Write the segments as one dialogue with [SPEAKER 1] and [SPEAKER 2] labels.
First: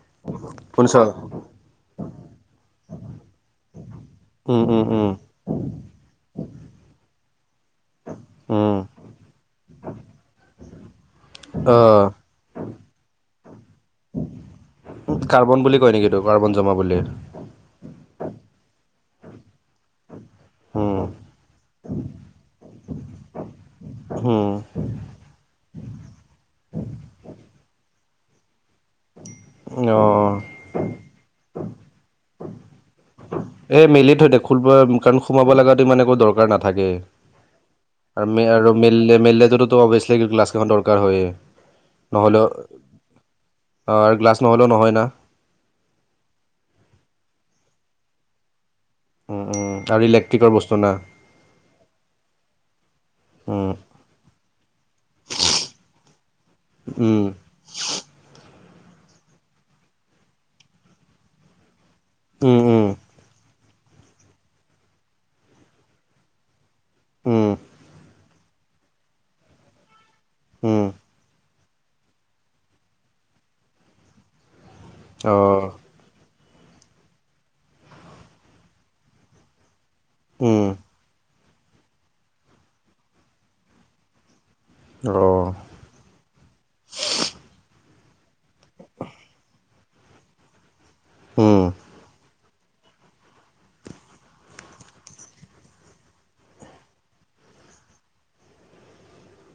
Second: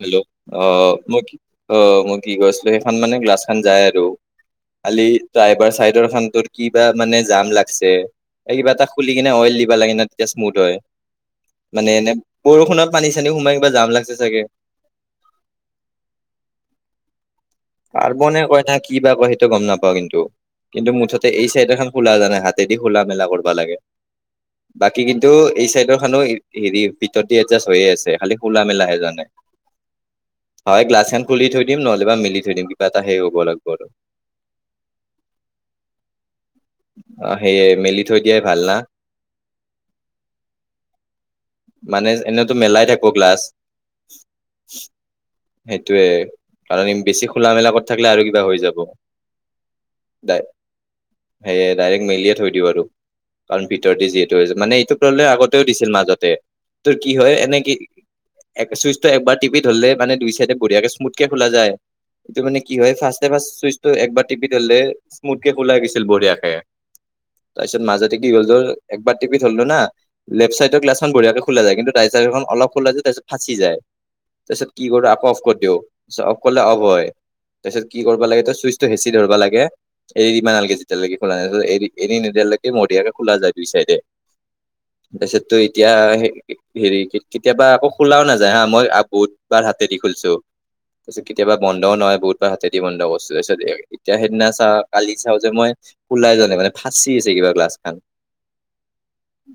[SPEAKER 1] Hello অ
[SPEAKER 2] শুনিছ?
[SPEAKER 1] মই অ মই কি গৈছিলো সেইখন মানে গ্লাছ খান যায় আৰু
[SPEAKER 2] উম, উম,
[SPEAKER 1] কালি
[SPEAKER 2] উম,
[SPEAKER 1] ড্ৰাইভাৰ চাইডৰ এখন তোৰ কিবা মানে জাম লাগ কিবা
[SPEAKER 2] উম,
[SPEAKER 1] এটা খুলি কিনে অইল দিবা লাগে না তেতিয়া স্মুথ হয়। মানে
[SPEAKER 2] অ'।
[SPEAKER 1] এনে বৰষুণত পানী চানী সোমাই কিবা জাম লাগিছে চাগে।
[SPEAKER 2] কাৰ্বন বুলি কয় নেকি এইতো কাৰ্বন জমা বুলি।
[SPEAKER 1] কাৰ্বনে কয় নে কি বা কয় সেইটো গম নাপাও কিন্তু, কিন্তু
[SPEAKER 2] উম,
[SPEAKER 1] মুঠতে এই চাইদ এখন খোলা [unintelligible] দি খোলা মেলা কৰিব লাগে।
[SPEAKER 2] উম।
[SPEAKER 1] বাকী কিন্তু এই চাইডৰ খানো হেৰি ভিতৰত দি এডজাষ্ট হৈয়ে আছে, খালি খোলা মেলা [unintelligible]
[SPEAKER 2] অ'।
[SPEAKER 1] হয় গ্লাছ খ খুলি থৈ দিম, নহলে বা মিলি থৈ দিম কিবা এটা লাগব
[SPEAKER 2] এ
[SPEAKER 1] আৰু
[SPEAKER 2] মেলি থৈ দে, [unintelligible] কাৰণ সোমাব লগাতো ইমান একো দৰকাৰ নাথাকে।
[SPEAKER 1] অ সেয়ে মেলি থৈ দিয়াই ভাল
[SPEAKER 2] আৰু-আৰু
[SPEAKER 1] না
[SPEAKER 2] মেলি-মেলিলেতো অভিয়াচলি গ্লাছখবৰ দৰকাৰ হইয়ে।
[SPEAKER 1] মানে এনেইতো মেলাই থাকো গ্লাছ।
[SPEAKER 2] আৰু গ্লাছ নহ'লেও নহয় না।
[SPEAKER 1] সেইটোয়ে, কাৰণ বেছি খোলা মেলা কৰ থাকিলে আৰু কিবা হৈ যাব।
[SPEAKER 2] উম উম আৰু ইলেক্ট্ৰিকৰ বস্তু না।
[SPEAKER 1] সেয়াই ডাইৰেক্ট মেলিয়ে থৈ দিওঁ আৰু। কাৰণ
[SPEAKER 2] উম,
[SPEAKER 1] ভিতৰ দি যিহটো মানে এইটো প্ৰব্লেম আগতেও দিছিল মাজতে। তোৰ কি
[SPEAKER 2] উম,
[SPEAKER 1] হয় এনে কি এক চুইচটো একবাৰ টিপি ধৰিলে মানেই চাইডে বঢ়িয়াকে স্মুথকে খোলা যায়। এইটো
[SPEAKER 2] উম,
[SPEAKER 1] মানে কি
[SPEAKER 2] উম,
[SPEAKER 1] হয় ফাৰ্ষ্ট এ ফাৰ চুইচটো একবাৰ টিপি থলে স্মুথকে খোলা গৈছিল বঢ়িয়াকে।
[SPEAKER 2] উম,
[SPEAKER 1] তাৰপিছত মাজতে কি হয় গল, একবাৰ টিপি থলো না লেফ্ট চাইডৰ
[SPEAKER 2] উম,
[SPEAKER 1] গ্লাছখন বঢিয়াকৈ খোলা যায় কিন্তু ডাইচাৰখন অলপ খোলা যায়, তাৰ পিচত ফাঁচি যায় তাৰপিছত কি কৰো আক অফ কৰি
[SPEAKER 2] অ'।
[SPEAKER 1] দিওঁ তত অফ কৰলে অফ হয় তাৰপিছত কি কৰিব লাগে ত চুইচটো হেঁচি ধৰিব লাগে এৰি দিব
[SPEAKER 2] উম,
[SPEAKER 1] নালগে যেতিয়ালৈকে খোলা এৰি-এৰি নিদিয়ালৈকে মদিয়াকে খোলা যায় দুই চাইডে। তাৰপিছত
[SPEAKER 2] অ',
[SPEAKER 1] তো এতিয়া হেৰি, কেতিয়াবা আকৌ খোলাও নাযায় হা, মই আ বহুত বাৰ হাতেদি খুলছো, তাৰছত কেতিয়াবা
[SPEAKER 2] উম,
[SPEAKER 1] বন্ধও নহয় বহুত হাতেদি বন্ধ কৰি, এতিয়া সেইদিনা চাওঁ কালি চাও যে মই ওলাই জোৱা নাই মানে ফাঁচি আছে- ক্লাছ খন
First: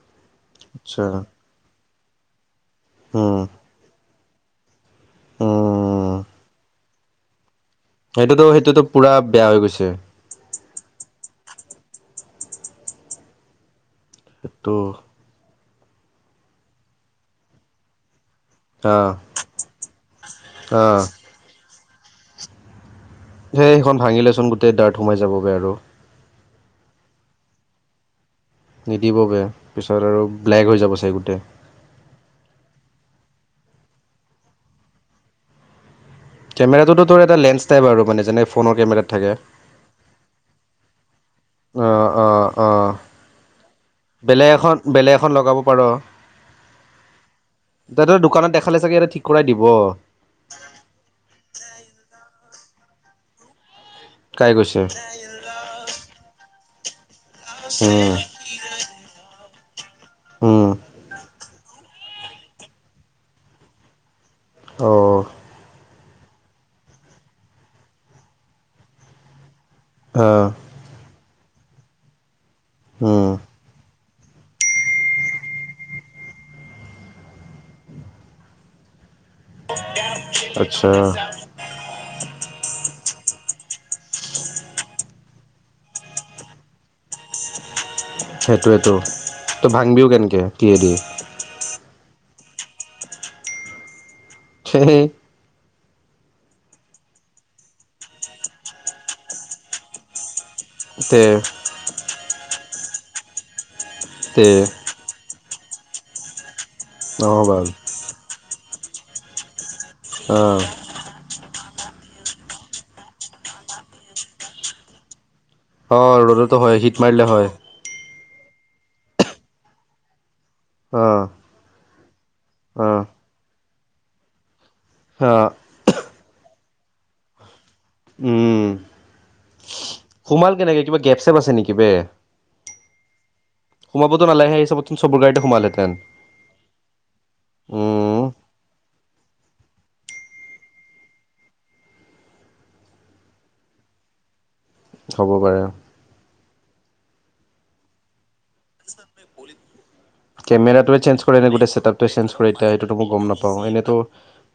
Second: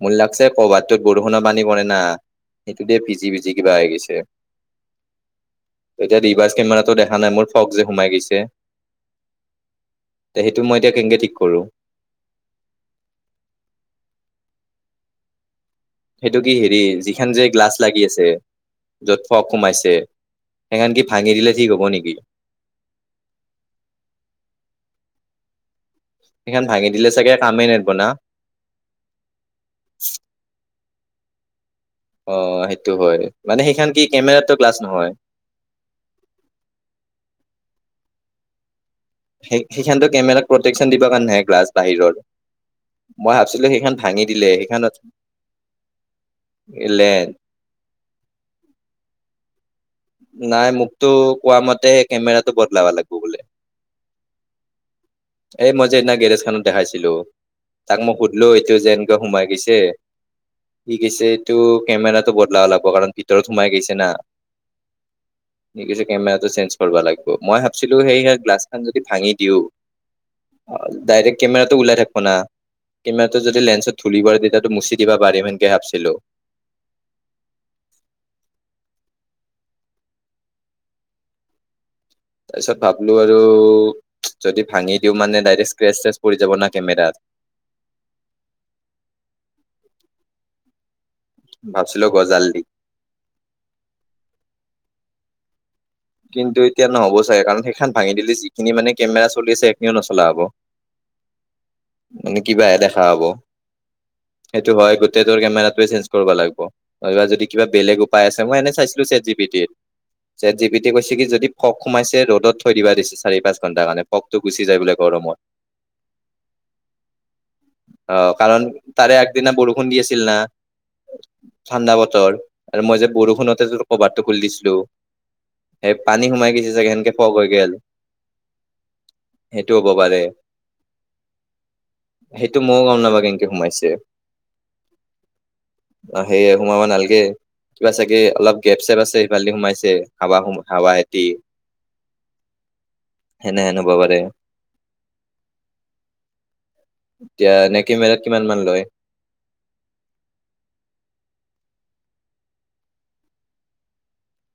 [SPEAKER 1] মোৰ‌ লাগছে অ বাতটোত
[SPEAKER 2] আচ্ছা,
[SPEAKER 1] বৰষুণৰ পানী কৰে না সেইটোতে ভিজি
[SPEAKER 2] উম,
[SPEAKER 1] ভিজি কিবা হৈ গৈছে।
[SPEAKER 2] উম।
[SPEAKER 1] এতিয়া ৰিভাছ কেমেৰাতো দেখা নাই মোৰ ফগ যে সোমাই গৈছে।
[SPEAKER 2] সেইটোতো সেইটোতো পুৰা বেয়া হৈ গৈছে।
[SPEAKER 1] টো মই, এতিয়া কেনেকে ঠিক কৰো?
[SPEAKER 2] টো
[SPEAKER 1] সেইটো কি হেৰি যিখন যে গ্লাছ লাগি আছে
[SPEAKER 2] আহ
[SPEAKER 1] য'ত ফক সোমাইছে, সেইখন
[SPEAKER 2] আহ
[SPEAKER 1] কি ভাঙি দিলে ঠিক হ'ব নেকি?
[SPEAKER 2] সেই সেইখন ভাঙিলেচোন গোটেই দাৰত সোমাই যাবগৈ আৰু
[SPEAKER 1] সেইখন ভাঙি দিলে চাগে, কামেই নেদব না?
[SPEAKER 2] নিদিব বে পিছত আৰু ব্লেক হৈ যাব গোতে
[SPEAKER 1] অ, সেইটো হয় মানে সেইখন কি কেমেৰাটো গ্লাছ নহয়
[SPEAKER 2] কেমেৰাটোতো তোৰ এটা লেন্ঞ্চ টাইপ আৰু মানে যেনেকে ফোনৰ কেমেৰা
[SPEAKER 1] সেই সেইখানটো কেমেৰাত প্ৰটেকশচন দিব কাৰণে নে গ্ৰাছ
[SPEAKER 2] অ
[SPEAKER 1] বাহিৰৰ
[SPEAKER 2] অ অ',
[SPEAKER 1] মই ভাবছিলো সেইখন ভাঙি দিলে
[SPEAKER 2] বেলেগ এখন
[SPEAKER 1] সেইখনত
[SPEAKER 2] বেলেগ এখন লগাব পাৰ
[SPEAKER 1] লেন
[SPEAKER 2] দ দোকানত দেখালে চাগে এতে ঠিক কৰাই দিব।
[SPEAKER 1] বদলাবা লাগিব বোলে।
[SPEAKER 2] কাই কৈছ?
[SPEAKER 1] এ মই যে সিদিনা গেৰেজ খানত দেখাইছিলো। তাক
[SPEAKER 2] উম
[SPEAKER 1] মই সুধিলো এইটো যে এনেকুৱা সোমাই গৈছে
[SPEAKER 2] উম
[SPEAKER 1] কি গৈছে টো কেমেৰাটো বদলাব লাগিব কাৰণ ভিতৰত সোমাই গৈছে না
[SPEAKER 2] অ',।
[SPEAKER 1] কেমেৰাটো চেঞ্জ কৰিব লাগিব মই ভাবছিলোঁ সেই গ্লাছখন যদি ভাঙি দিওঁ
[SPEAKER 2] অ
[SPEAKER 1] ডাইৰেক্ট কেমেৰাতটো ওলাই থাকিব না
[SPEAKER 2] উম
[SPEAKER 1] কেমেৰাটো যদি লেন্সত ধুলি প দিতাতটো মুছি দি বা বাৰী মেকে ভাবিছিলো [inaudible]
[SPEAKER 2] আচ্ছা।
[SPEAKER 1] তাৰ পিছত ভাবলো আৰু যদি ভাঙি দিওঁ মানে ডাইৰেক্ট স্ক্ৰেছ চ্ৰেছ পৰি যাব না কেমেৰাৰ
[SPEAKER 2] সেইটোৱো তো ভাংবিও কেনেকৈ কি এদি
[SPEAKER 1] ভাবছিলো গজাল দি
[SPEAKER 2] হে [unintelligible]
[SPEAKER 1] কিন্তু এতিয়া নহ'ব চাগে কাৰণ সেইখন ভাঙি দিলে যিখিনি মানে কেমেৰা চলি আছে সেইখিনিও নচলা হ'ব
[SPEAKER 2] তে
[SPEAKER 1] মানে কিবাহে দেখা হব
[SPEAKER 2] তে
[SPEAKER 1] সেইটো হয় গোটেই তোৰ কেমেৰাটোৱে চেঞ্জ কৰিব লাগিব। নহবা যদি কিবা বেলেগ উপায় আছে মই এনে চাইছিলো চেট জি বি টিত
[SPEAKER 2] আহ।
[SPEAKER 1] তেতিয়া কৈছে কি যদি ফগ সোমাইছে ৰ'দত থৈ দিবা দিছে চাৰি পাঁচ ঘণ্টাৰ কাৰণে ফকতটো গুচি যায় গৰমত
[SPEAKER 2] অ', ৰ'দতো হয় হিট মাৰিলে হয়।
[SPEAKER 1] অ', কাৰণ তাৰে আগদিনা বৰষুণ দি আছিল না।
[SPEAKER 2] অ'
[SPEAKER 1] ঠাণ্ডা বতৰ আৰু
[SPEAKER 2] অ'
[SPEAKER 1] মই যে বৰষুণতেৰ কভাৰটো খুলি দিছিলো।
[SPEAKER 2] [unintelligible]
[SPEAKER 1] সেই পানী সোমাই গৈছে চাগে সেনকে ফগ হৈ গল
[SPEAKER 2] উম
[SPEAKER 1] সেইটো টো হ'ব পাৰে
[SPEAKER 2] সোমাল কেনেকে কিবা গেপ চেপ আছে নেকি বে
[SPEAKER 1] সেইটো ময়ও গম নাপা সোমাইছে
[SPEAKER 2] সোমাবতো নালাগে সেই হিচাপতচোন চবৰ গাড়ীতে সোমালহেঁতেন
[SPEAKER 1] সেয় সোমাবা নালগে। কিবা চাগে
[SPEAKER 2] উম
[SPEAKER 1] অলপ গেপ চেপ আছে সিফালদি সোমাইছে। হাৱাম হাৱা হেতি সেনে হেন হ'ব পাৰে।
[SPEAKER 2] হ'ব পাৰে।
[SPEAKER 1] তেতিয়া নে কেমেৰা
[SPEAKER 2] কেমেৰাটোয়ে চেঞ্জ কৰে নাই গোটে ছেটআপ এই চেঞ্জ কৰি দিয়া সেইটো তো মই গম নাপাওঁ এনেতো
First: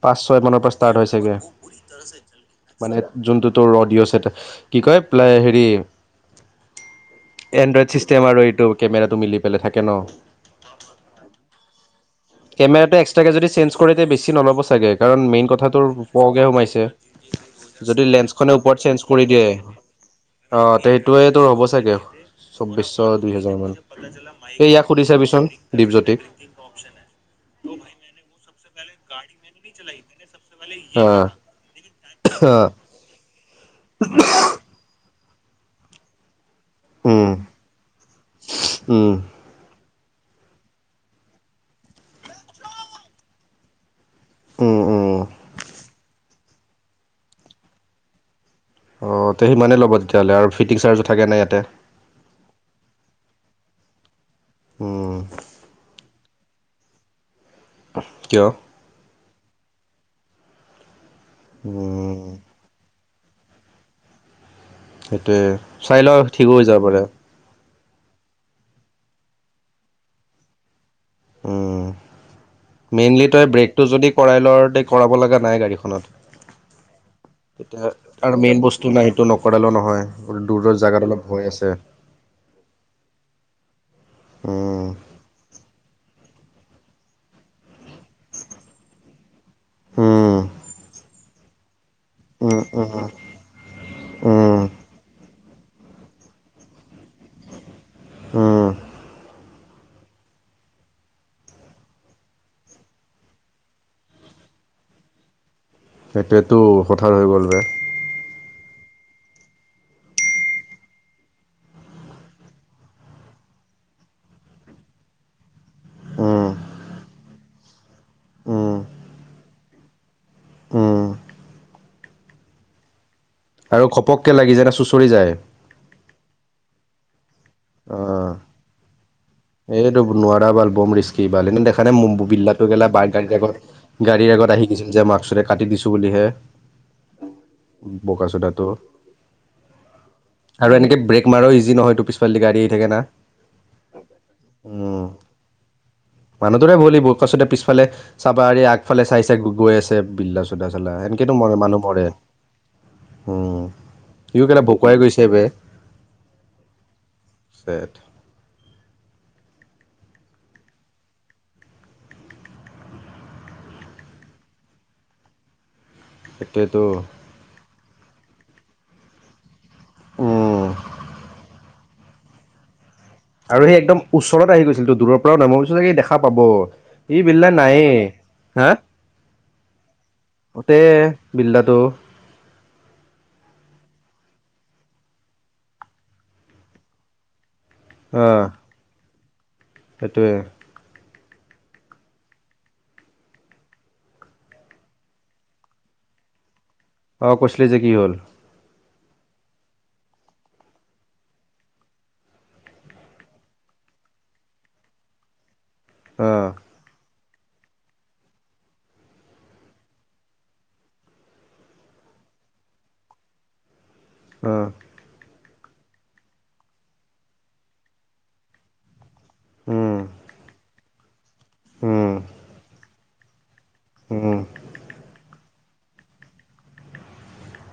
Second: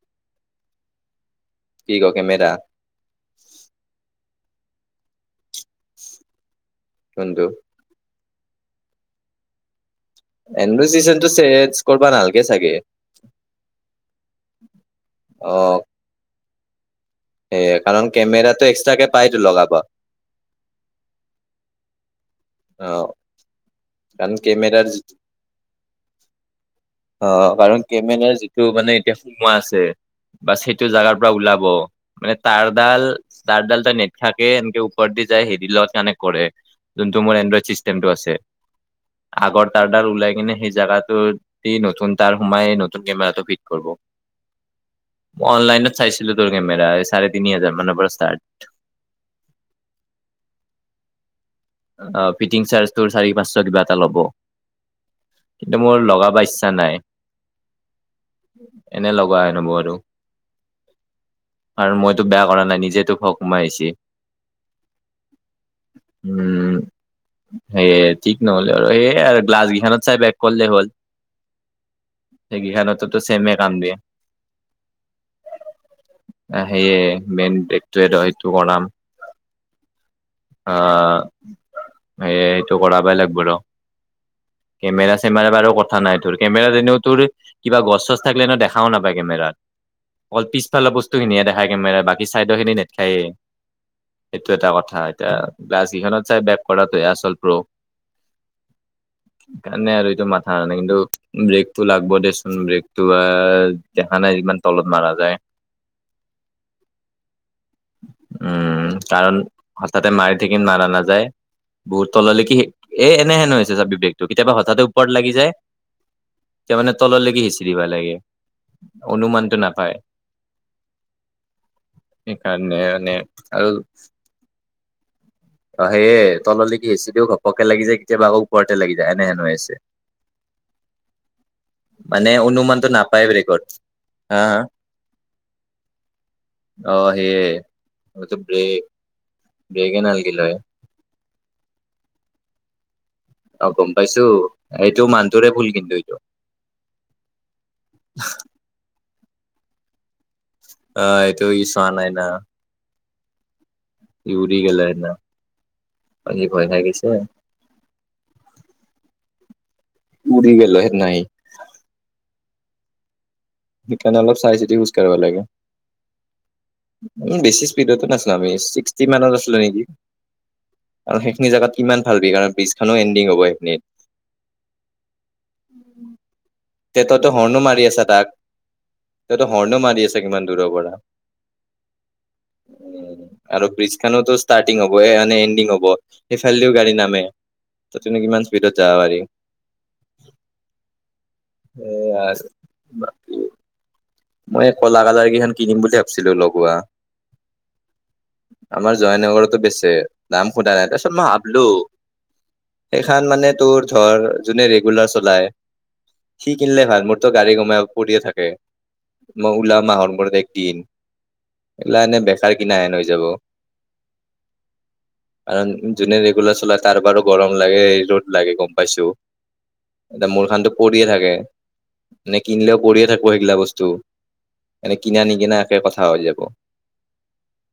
[SPEAKER 2] পাঁচ ছয় মানৰ পৰা ষ্টাৰ্ট হৈছে গে
[SPEAKER 1] কি ক কেমেৰা
[SPEAKER 2] মানে যোনটো তোৰ অডিও চেটেপ কি কয় হেৰি
[SPEAKER 1] কোনটো
[SPEAKER 2] এণ্ড্ৰইড ছিষ্টেম আৰু এই কেমেৰাটো মিলি পেলাই থাকে ন।
[SPEAKER 1] এণ্ড্ৰইড চিচনটো চেঞ্জ কৰবা নালগে চাগে
[SPEAKER 2] কেমেৰাটো এক্সট্ৰাকে যদি চেঞ্জ কৰি দে তেতিয়া বেছি নল'ব চাগে কাৰণ মেইন
[SPEAKER 1] অ'
[SPEAKER 2] কথাটো পহকৈ সোমাইছে।
[SPEAKER 1] এ কাৰণ
[SPEAKER 2] যদি লেন্সখনে
[SPEAKER 1] কেমেৰাটো
[SPEAKER 2] ওপৰত
[SPEAKER 1] এক্সট্ৰাকে
[SPEAKER 2] চেঞ্জ কৰি
[SPEAKER 1] পাইতো
[SPEAKER 2] দিয়ে।
[SPEAKER 1] লগাব
[SPEAKER 2] অ সেইটোয়ে তোৰ হ'ব চাগে।
[SPEAKER 1] অ
[SPEAKER 2] চৌব্বিশো দুই হেজাৰ মান।
[SPEAKER 1] কাৰণ
[SPEAKER 2] এই
[SPEAKER 1] কেমেৰাৰ
[SPEAKER 2] ইয়াক সুধি চাবিচোন দীপজ্যোতিক।
[SPEAKER 1] অ কাৰণ কেমেৰা যিটো মানে এতিয়া সোমোৱা আছে বাচ সেইটো জোগাৰ
[SPEAKER 2] অ'।
[SPEAKER 1] পৰা ওলাব। মানে তাঁৰ ডাল তাঁৰ ডাল ত নেট থাকে এনেকে ওপৰত দি যায় হেৰি লগত কনেক্ত কৰে। যোনটো
[SPEAKER 2] উম,
[SPEAKER 1] মোৰ এণ্ড্ৰইড চিষ্টেমটো আছে
[SPEAKER 2] উম,
[SPEAKER 1] আগত তাৰডাল ওলাই কিনে সেই জাগাটো দি নতুন তাৰ সোমাই নতুন কেমেৰাটো ফিট কৰব।
[SPEAKER 2] উম, উম।
[SPEAKER 1] অনলাইনত চাইছিলো তোৰ কেমেৰা চাৰে তিনি হাজাৰ মানৰ পৰা ষ্টাৰ্ট।
[SPEAKER 2] অ', তেয়া সিমানেই ল'ব তেতিয়া হ'লে আৰু ফিটিং চাৰ্জ থাকে নাই ইয়াতে।
[SPEAKER 1] ফিটিং চাৰজটো চাৰি পাঁচশ কিবা এটা ল'ব
[SPEAKER 2] উম,
[SPEAKER 1] কিন্তু মোৰ লগাবা ইচ্ছা চা নাই
[SPEAKER 2] কিয়?
[SPEAKER 1] এনে লগোৱা হেন হ'ব আৰু আৰু মইতো
[SPEAKER 2] উম,
[SPEAKER 1] বেয়া কৰা নাই নিজেই তোক [unintelligible] সোমাইছিল।
[SPEAKER 2] সেইটোয়ে চাই লও ঠিকো হৈ যাব পাৰে।
[SPEAKER 1] সেয়ে ঠিক নহলে আৰু এই গ্লাছ কিখনত চাই বেক কৰিলে হ'ল।
[SPEAKER 2] উম
[SPEAKER 1] সেইকেইখনততো
[SPEAKER 2] মেইনলি তই
[SPEAKER 1] চেমে কাম
[SPEAKER 2] ব্ৰেকটো
[SPEAKER 1] দিয়ে
[SPEAKER 2] যদি কৰাই ল কৰাব লগা নাই গাড়ীখনত।
[SPEAKER 1] সেয়ে মেইন
[SPEAKER 2] তেতিয়া
[SPEAKER 1] ব্ৰেকটোৱে ৰ
[SPEAKER 2] তাৰ মেইন বস্তু নাই সেইটো নকৰালো নহয়।
[SPEAKER 1] অ
[SPEAKER 2] দূৰৰ জেগাত অলপ ভয় আছে
[SPEAKER 1] এইটো কৰা বেলেগ বাৰু
[SPEAKER 2] উম
[SPEAKER 1] কেমেৰা চেমেৰা বাৰু কথা নাই ধৰি কেমেৰাত এনেও তোৰ কিবা গছ চছ থাকিলে মানে দেখাও নাপায় কেমেৰাত
[SPEAKER 2] উম
[SPEAKER 1] অল পিছফালৰ বস্তুখিনিয়ে দেখা কেমেৰাত বাকী চাইদৰ
[SPEAKER 2] উম
[SPEAKER 1] খিনি
[SPEAKER 2] উম
[SPEAKER 1] নেথখায়েই নাই এইটো
[SPEAKER 2] উম
[SPEAKER 1] এটা কথা। এ গ্লাছ ইখনত চাই বেক কৰাটো হে আচল প্ৰ।
[SPEAKER 2] [unintelligible]
[SPEAKER 1] কাৰণে আৰু এইটো মাথা নাই কিন্তু ব্ৰেকটো লাগব দেচোন ব্ৰেকটো দেখা নাই ইমান তলত মাৰা যায়
[SPEAKER 2] সেইটোৱেতো হঠাৎ হৈ গ'ল বে।
[SPEAKER 1] উম কাৰণ হঠাতে মাৰি থাকি মাৰা নাযায়। বহুত তললৈকে এ এনে হেন হৈছে চাবি ব্ৰেকটো কেতিয়াবা হঠাতে ওপৰত লাগি যায়
[SPEAKER 2] উম
[SPEAKER 1] [unintelligible] মানে তললৈকে সিঁচি দিবা লাগে
[SPEAKER 2] উম
[SPEAKER 1] অনুমানটো নাপায়।
[SPEAKER 2] উম
[SPEAKER 1] এই কাৰণে মানে
[SPEAKER 2] আৰু ঘপককে লাগি যায় না চুঁচৰি যায়।
[SPEAKER 1] অ সেই তললৈকি সেঁচি দিও ঘপকে লাগি যায়
[SPEAKER 2] অ
[SPEAKER 1] কেতিয়াবা আকৌ ওপৰতে লাগি যায়। এনেহেন হৈ আছে
[SPEAKER 2] এইটো নোৱাৰা ভাল বম ৰিস্কি ভাল কিন্তু দেখা নাই
[SPEAKER 1] মানে
[SPEAKER 2] বিলাটো
[SPEAKER 1] অনুমানটো
[SPEAKER 2] গেলা বাইত
[SPEAKER 1] নাপায় ব্ৰেকত
[SPEAKER 2] গাড়ীৰ
[SPEAKER 1] হা
[SPEAKER 2] আগত
[SPEAKER 1] হা
[SPEAKER 2] আহি গিছিল যে মাক্ক চটোৰে কাটি দিছো বুলিহে
[SPEAKER 1] অ সেই
[SPEAKER 2] বগা
[SPEAKER 1] ম
[SPEAKER 2] চোদাটো
[SPEAKER 1] ব্ৰেক ব্ৰেক নাল গ
[SPEAKER 2] আৰু এনেক বে মাৰ ইজি নহয়ত পিছফালে গাড়ী আহ থাকে ন
[SPEAKER 1] অ গম পাইছো
[SPEAKER 2] উম
[SPEAKER 1] এইটো মানুহটোৰে ভুল কিন্তু এইটো
[SPEAKER 2] মানুহটোৰে ভলি ব কছতে পিছফালে চাবা আৰি আগফাল চাই চাই গৈ আছে বিল্লা চো চালা
[SPEAKER 1] অ
[SPEAKER 2] এনেকেতো
[SPEAKER 1] এইটো
[SPEAKER 2] মৰে
[SPEAKER 1] ই
[SPEAKER 2] মানুহ
[SPEAKER 1] চোৱা
[SPEAKER 2] মৰে
[SPEAKER 1] নাই না
[SPEAKER 2] উম
[SPEAKER 1] ই
[SPEAKER 2] সিও
[SPEAKER 1] উৰি
[SPEAKER 2] কেলা বকুৱাই
[SPEAKER 1] গলেনা
[SPEAKER 2] গৈছে বে
[SPEAKER 1] অ কি ভয় খ গৈছে [inaudible]
[SPEAKER 2] চেট
[SPEAKER 1] উৰি গলো সে নাই সেইকাৰণে অলপ চাই চিতি খোজ কৰিব লাগে
[SPEAKER 2] সেইটোৱেতো
[SPEAKER 1] সড নাছিল আমি [unintelligible] আছিলো নেকি
[SPEAKER 2] উম
[SPEAKER 1] আৰু সেইখিনি জোত কিমান ভাল বি
[SPEAKER 2] আৰু সেই একদম ওচৰত আহি গৈছিলতো দূৰৰ পৰাও নাই মই ভাবিছো চাগে সেই দেখা পাব।
[SPEAKER 1] তে
[SPEAKER 2] এই
[SPEAKER 1] তইতো
[SPEAKER 2] বিলা
[SPEAKER 1] হৰ্ণো মাৰি
[SPEAKER 2] নাইে,
[SPEAKER 1] আছা তাক
[SPEAKER 2] হা?
[SPEAKER 1] তইতো হৰ্ণো মাৰি আছা কিমান
[SPEAKER 2] তট, বিল্লাটো।
[SPEAKER 1] উ আৰু ব্ৰিজ খানওো ষ্টাৰ্টিং হব, এণ্ডিং হব সফাল দিও গাড়ী নামে। ত তুমি কিমান স্পীডত যাব পাৰি?
[SPEAKER 2] সেইটোৱেই।
[SPEAKER 1] এ বাকি মই কলা কালাৰ কেইখন কিনিম বুলি ভাবিছিলো লগোৱা।
[SPEAKER 2] অ কৈছিলি যে কি হল
[SPEAKER 1] আমাৰ জয়নগৰতো বেছে নাম সোধা নাই তাৰপিছত মই ভাবলো সেইখান মানে তোৰ ধৰ যোনে ৰেগুলাৰ চলাই
[SPEAKER 2] অ
[SPEAKER 1] সি কিনিল ভাল মূৰটো গাড়ী কিনিলে পৰিয়ে থাকে মই ওলা মাহৰ মূৰত একদিন এইিলা এনে বেকাৰ কিনাহেন হৈ যাব
[SPEAKER 2] অ
[SPEAKER 1] কাৰণ যোনে ৰেগুলাৰ চলাই তাৰ বাৰো গৰম লাগে ৰ'দ লাগে গম পাইছো
[SPEAKER 2] উম
[SPEAKER 1] এয়া মূোৰ খানটো পৰিয়ে থাকে
[SPEAKER 2] উম
[SPEAKER 1] মে কিনিলেও পৰিয়ে থাকো সেইগিলা বস্তু
[SPEAKER 2] উম
[SPEAKER 1] এনে কিনা নিকিনা একে কথা হৈ যাব।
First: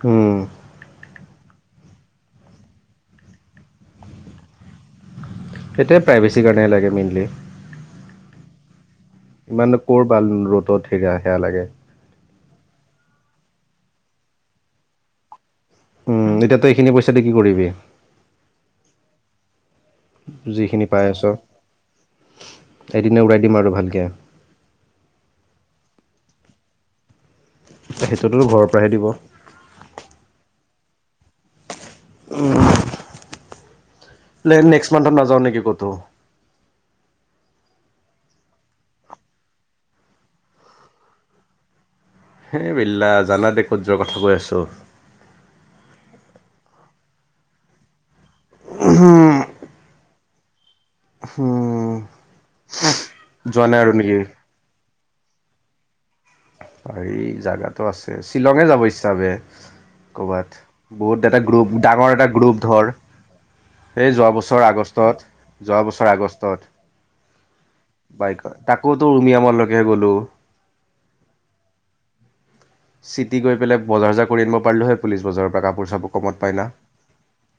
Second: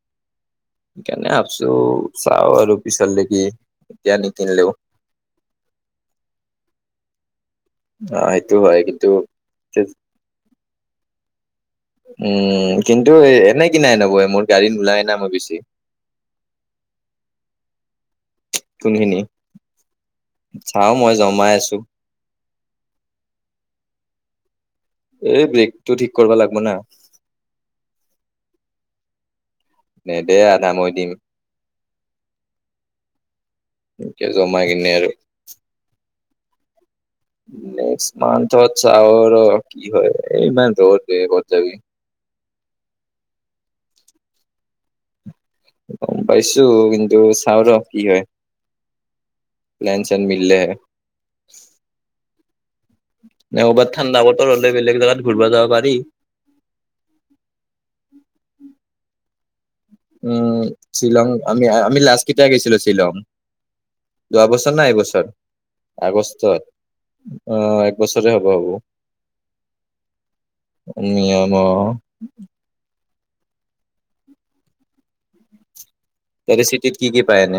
[SPEAKER 2] উম।
[SPEAKER 1] কেনে ভাবছো চাও আৰু পিছত দেকি এতিয়া নিকিনিলেও।
[SPEAKER 2] তেতিয়া প্ৰাইভেচিৰ কাৰণে লাগে মেইনলি।
[SPEAKER 1] অ' এইটো হয় কিন্ত্ত।
[SPEAKER 2] ইমান কৰবাল ৰ'দত সেগা সেয়া লাগে।
[SPEAKER 1] উম কিন্তু এনেই কিনা হেন হব মোৰ গাড়ীত নোলাই না মই বেছি।
[SPEAKER 2] উম এতিয়া তই এইখিনি পইচাটো কি কৰিবি?
[SPEAKER 1] [unintelligible]
[SPEAKER 2] যিখিনি
[SPEAKER 1] চাও
[SPEAKER 2] পাই
[SPEAKER 1] মই
[SPEAKER 2] আছ,
[SPEAKER 1] জমাই আছো
[SPEAKER 2] এদিনে উলাই দিম আৰু ভালকে।
[SPEAKER 1] এই ব্ৰেকটো ঠিক কৰিব লাগিব না।
[SPEAKER 2] সেইটোততো ঘৰৰ পৰাহে দিব।
[SPEAKER 1] নেদে আদা মই দিম।
[SPEAKER 2] উম।
[SPEAKER 1] এতিয়া জমাই
[SPEAKER 2] নেক্সট
[SPEAKER 1] কিনে আৰু
[SPEAKER 2] মান্থত নাযাও নেকি ক'তো?
[SPEAKER 1] নেক্সট মান্থত চাও ৰ কিবা কৰো, এই ইমান ৰ'দ দে কত যাবি।
[SPEAKER 2] হেই [unintelligible] জান দে কূৰ্যৰ কথা কৈ আছোঁ।
[SPEAKER 1] গম পাইছো কিন্তু চাও ৰ কি হয়। মিল হে।
[SPEAKER 2] উম। যোৱা নাই
[SPEAKER 1] নাওমান
[SPEAKER 2] আৰু নেকি?
[SPEAKER 1] ঠাণ্ডা বতৰ হলে বেলেগ জেগাত ঘূৰিব যাব পাৰি।
[SPEAKER 2] হেৰি জাগাটো আছে শ্বিলঙে যাব ইচ্ছাবে।
[SPEAKER 1] উম, শ্বিলং আমি
[SPEAKER 2] গ্ৰুপ,
[SPEAKER 1] আমি
[SPEAKER 2] ডাঙৰ
[SPEAKER 1] লাষ্ট
[SPEAKER 2] এটা
[SPEAKER 1] কেতিয়া
[SPEAKER 2] গ্ৰুপ
[SPEAKER 1] গেছিলো
[SPEAKER 2] ধৰ,
[SPEAKER 1] শ্বিলং?
[SPEAKER 2] এই
[SPEAKER 1] যোৱা বছৰ না
[SPEAKER 2] আগষ্টত
[SPEAKER 1] এইবছৰ?
[SPEAKER 2] যোৱা বছৰ
[SPEAKER 1] আগষ্টত। অ', এক বছৰে
[SPEAKER 2] বাইকত,
[SPEAKER 1] হ'ব হ'ব।
[SPEAKER 2] তাকোতো উমিয়ামলৈকে গ'লো।
[SPEAKER 1] নিয়ম ন।
[SPEAKER 2] চিটি গৈ পেলে বজাৰ চজাৰ কৰি আনব' পাৰলো হৈ পুলিচ বজাৰৰ পৰা কাপোৰ চাপো কমত পাই
[SPEAKER 1] তাৰে
[SPEAKER 2] না?
[SPEAKER 1] চিটিত কি কি পায় এনে?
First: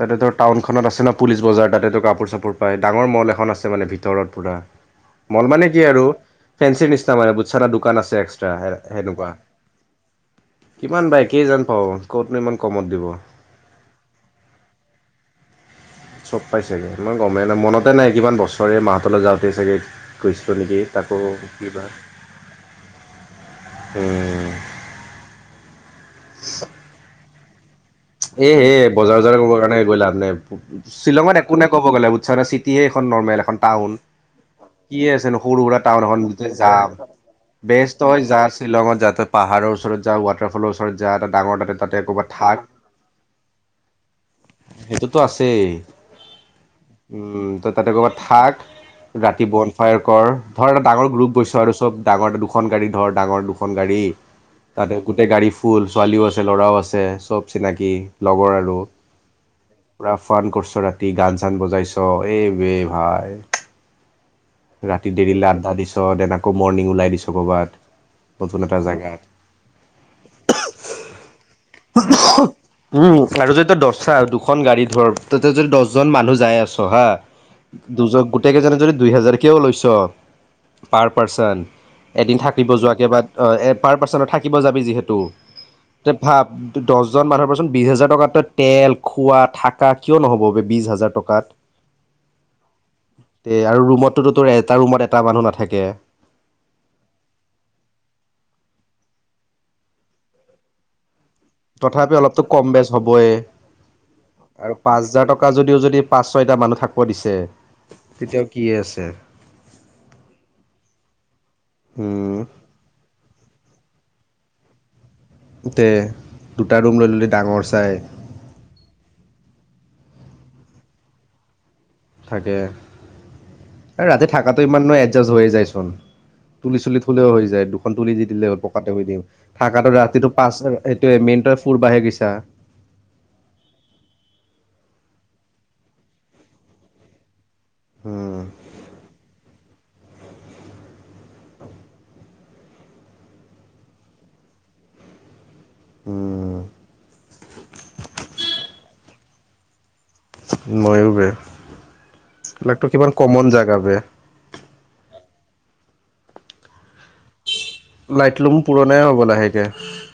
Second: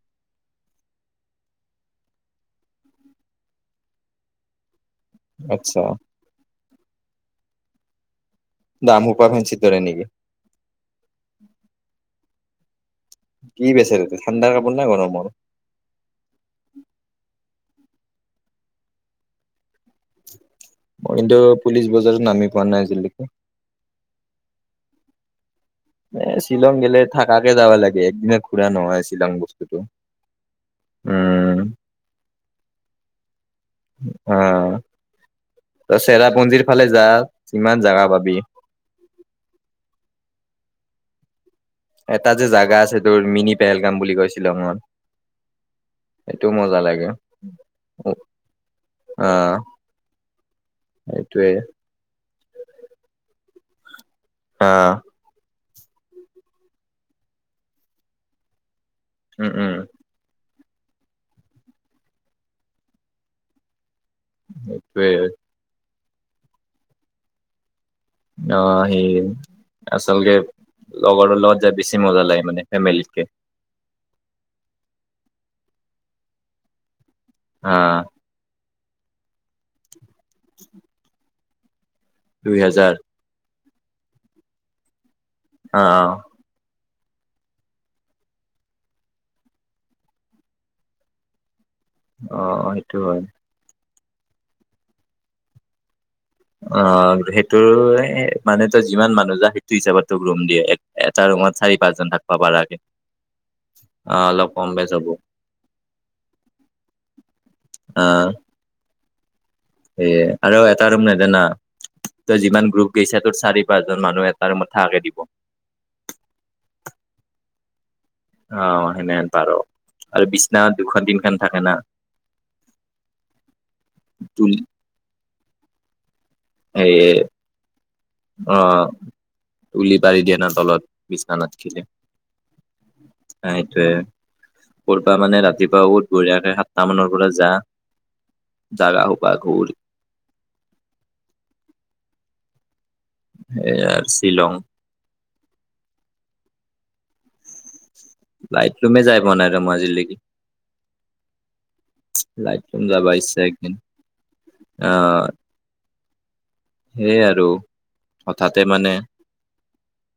[SPEAKER 2] তাতে তৰ টাউনখনত আছেনা পুলিচ বজাৰ তাতেতো কাপোৰ চাপোৰ পাই ডাঙৰ মল এখন আছে মানে ভিতৰত পুৰা। মল মানে
[SPEAKER 1] আচ্ছা
[SPEAKER 2] কি আৰু, ফেঞ্চিৰ নিচিনা মানে বুছনা দোকান আছে এক্সট্ৰা।
[SPEAKER 1] দাম সোপা
[SPEAKER 2] সেনেকুৱা,
[SPEAKER 1] ফেঞ্চিত ধৰে নেকি?
[SPEAKER 2] কিমান বাই কেই জন পাওঁ কতনো ইমান কমত দিব
[SPEAKER 1] কি বেচে তাতে ঠাণ্ডাৰ কাপোৰ না গৰমৰ?
[SPEAKER 2] চব পাই চাগে, মই গমেই নাই মনতে নাই কিমান বছৰে মাহঁতলৈ যাওঁতেই চাগে গৈছলো নেকি
[SPEAKER 1] মই কিন্তু
[SPEAKER 2] তাক' কিবা,
[SPEAKER 1] পুলিচ বজাৰত নামি পোৱা নাই আজিলৈকে।
[SPEAKER 2] উম
[SPEAKER 1] এ, শ্বিলং গেলে থাকাকে যাবা লাগ
[SPEAKER 2] এ, হে, বজাৰ চজাৰ একো কৰা নাই গৈ লাভ নাই, শ্বিলঙত একো
[SPEAKER 1] উম
[SPEAKER 2] নে ক'ব গ'লে বুচ্চানে ছি তিয়ে এখন নৰ্মেল এখন। টাউন
[SPEAKER 1] অ
[SPEAKER 2] কিয়ে আছে ন' সৰু সুৰা
[SPEAKER 1] তই
[SPEAKER 2] টাউন এখন নিজে
[SPEAKER 1] চেৰাপুঞ্জিৰ ফালে
[SPEAKER 2] যাম।
[SPEAKER 1] যা ইমান
[SPEAKER 2] বেষ্ট
[SPEAKER 1] জাগা
[SPEAKER 2] তই
[SPEAKER 1] পাবি।
[SPEAKER 2] যা শ্বিলঙত যা তই পাহাৰৰ ওচৰত যা ৱাট কেফালৰ ওচৰত যা ডাঙৰ তাতে তাতে
[SPEAKER 1] এটা
[SPEAKER 2] ক'ৰবাত
[SPEAKER 1] যে
[SPEAKER 2] থাক।
[SPEAKER 1] জাগা আছে তোৰ মিনি পেহেলগাম বুলি কৈ শ্বিলংট।
[SPEAKER 2] সেইটোতো আছেই উম, তই তাতে কবাত থাক। ৰাতি
[SPEAKER 1] অ'
[SPEAKER 2] বন ফায়াৰ কৰ, ধৰ ডাঙৰ গ্ৰুপ
[SPEAKER 1] সেইটোৱে
[SPEAKER 2] গৈছ আৰু চব ডাঙৰ দুখন গাড়ী ধৰ ডাঙৰ দু দুখন গাড়ী তাতে
[SPEAKER 1] অ'
[SPEAKER 2] গোটেই গাড়ী ফুল, ছোৱালীও আছে ল'ৰাও আছে, চব চিনাকি লগৰ আৰু,
[SPEAKER 1] উম উম
[SPEAKER 2] পুৰা ফান কৰছ ত' ৰাতি গান চান বজাইছ' এ, বে ভাই।
[SPEAKER 1] সেইটোৱে
[SPEAKER 2] ৰাতি দেৰিলে আড্ডা দিছ' দেন আকৌ মৰ্ণিং ওলাই দিছ' কৰ'বাত। নতুন এটা
[SPEAKER 1] অ',
[SPEAKER 2] জেগাত
[SPEAKER 1] সেয়ে আচল গে
[SPEAKER 2] উম,
[SPEAKER 1] ফেমিলিতকে।
[SPEAKER 2] আৰু যেতা দচচা দুখন গাড়ী ধৰ। তহঁতে যদি দচজন মানুহ যাই আছ' হা
[SPEAKER 1] অ'
[SPEAKER 2] দুজক গোটেই কেইজনে যদি দুই হাজাৰ কিয়ও লৈছ পাৰ পাৰ্চন এদিন থাকিব
[SPEAKER 1] দুইহেজাৰ
[SPEAKER 2] যোৱাকে বাত আ, এপ পাৰ পাৰ্চনত থাকিব যাবি যিহেতু।
[SPEAKER 1] অ
[SPEAKER 2] তে ভাব দহজন মানুহৰ পৰা চোন বিজ হাজাৰ টকাত তই তেল খোৱা থাকা কিয় নহ'ব বে বিজ হাজাৰ টকাত।
[SPEAKER 1] অ', সেইটো হয়।
[SPEAKER 2] তো-তোৰ এটা ৰুমত এটা মানুহ নাথাকে।
[SPEAKER 1] অ সেইটোৰে মানে তই যিমান মানুহ যা সেইটো হিচাপত তোক ৰুম দিয়ে। এটা ৰুমত চাৰি পাঁচজন
[SPEAKER 2] তথাপি
[SPEAKER 1] থাকবা
[SPEAKER 2] অলপতো কম
[SPEAKER 1] পাৰাকে
[SPEAKER 2] বেচ হবয়ে।
[SPEAKER 1] অ অলপ কম
[SPEAKER 2] আৰু
[SPEAKER 1] বেচ
[SPEAKER 2] পাঁচ
[SPEAKER 1] হ'ব
[SPEAKER 2] হাজাৰ টকা যদিও যদি পাঁচ ছয়টা মানুহ থাকব' দিছে। তেতিয়াও কি আছে?
[SPEAKER 1] এ আৰু এটা ৰুম নে দে না
[SPEAKER 2] উম
[SPEAKER 1] তই যিমান গ্ৰুপ গেছা তোৰ চাৰি পাঁচজন মানুহ এট তাৰো মোথা কে দিব।
[SPEAKER 2] তে দুটা ৰুম লৈ ললি ডাঙৰ চাই।
[SPEAKER 1] অ সেনে সেন পাৰ আৰু বিছনা দুখন তিনখন থাকে না।
[SPEAKER 2] থাকে। এ ৰাতি
[SPEAKER 1] তুল
[SPEAKER 2] থাকাটো ইমান নো এডজাষ্ট হৈয়ে যাইচোন। তুলি
[SPEAKER 1] এই
[SPEAKER 2] চুলিত শুলেও হৈ যায় দুখন তুলি দি দিলে
[SPEAKER 1] অ
[SPEAKER 2] হল পকাত নামি দিম থাকাটো
[SPEAKER 1] তুলি পাৰি
[SPEAKER 2] ৰাতিটো
[SPEAKER 1] দিয়ে না
[SPEAKER 2] পাঁচ
[SPEAKER 1] তলত
[SPEAKER 2] এইটোৱে মে কিন্তৰ ফুুৰবাহে গিছা।
[SPEAKER 1] আ এইটোয়ে কৰ'পা মানে ৰাতিপুৱা উঠ বঢ়িয়াকে সাতটা মানৰ পৰা যা।
[SPEAKER 2] উম
[SPEAKER 1] জাগা হোপা ঘূৰ। সেয়ে আৰ শ্বিলং।
[SPEAKER 2] উম।
[SPEAKER 1] লাইট ৰুমে যাই পোৱা নাই ত মাজিলেকি
[SPEAKER 2] ময়ো বে,
[SPEAKER 1] লাইট
[SPEAKER 2] লেক
[SPEAKER 1] লুম
[SPEAKER 2] ত কিমান
[SPEAKER 1] যাবা ইচ্ছা
[SPEAKER 2] কমন
[SPEAKER 1] একদিন
[SPEAKER 2] জেগা বে।
[SPEAKER 1] আহ। সেইয়াই আৰু
[SPEAKER 2] লাইটলুম
[SPEAKER 1] হঠাতে মানে
[SPEAKER 2] পুৰণা হ'ব লাহেকে।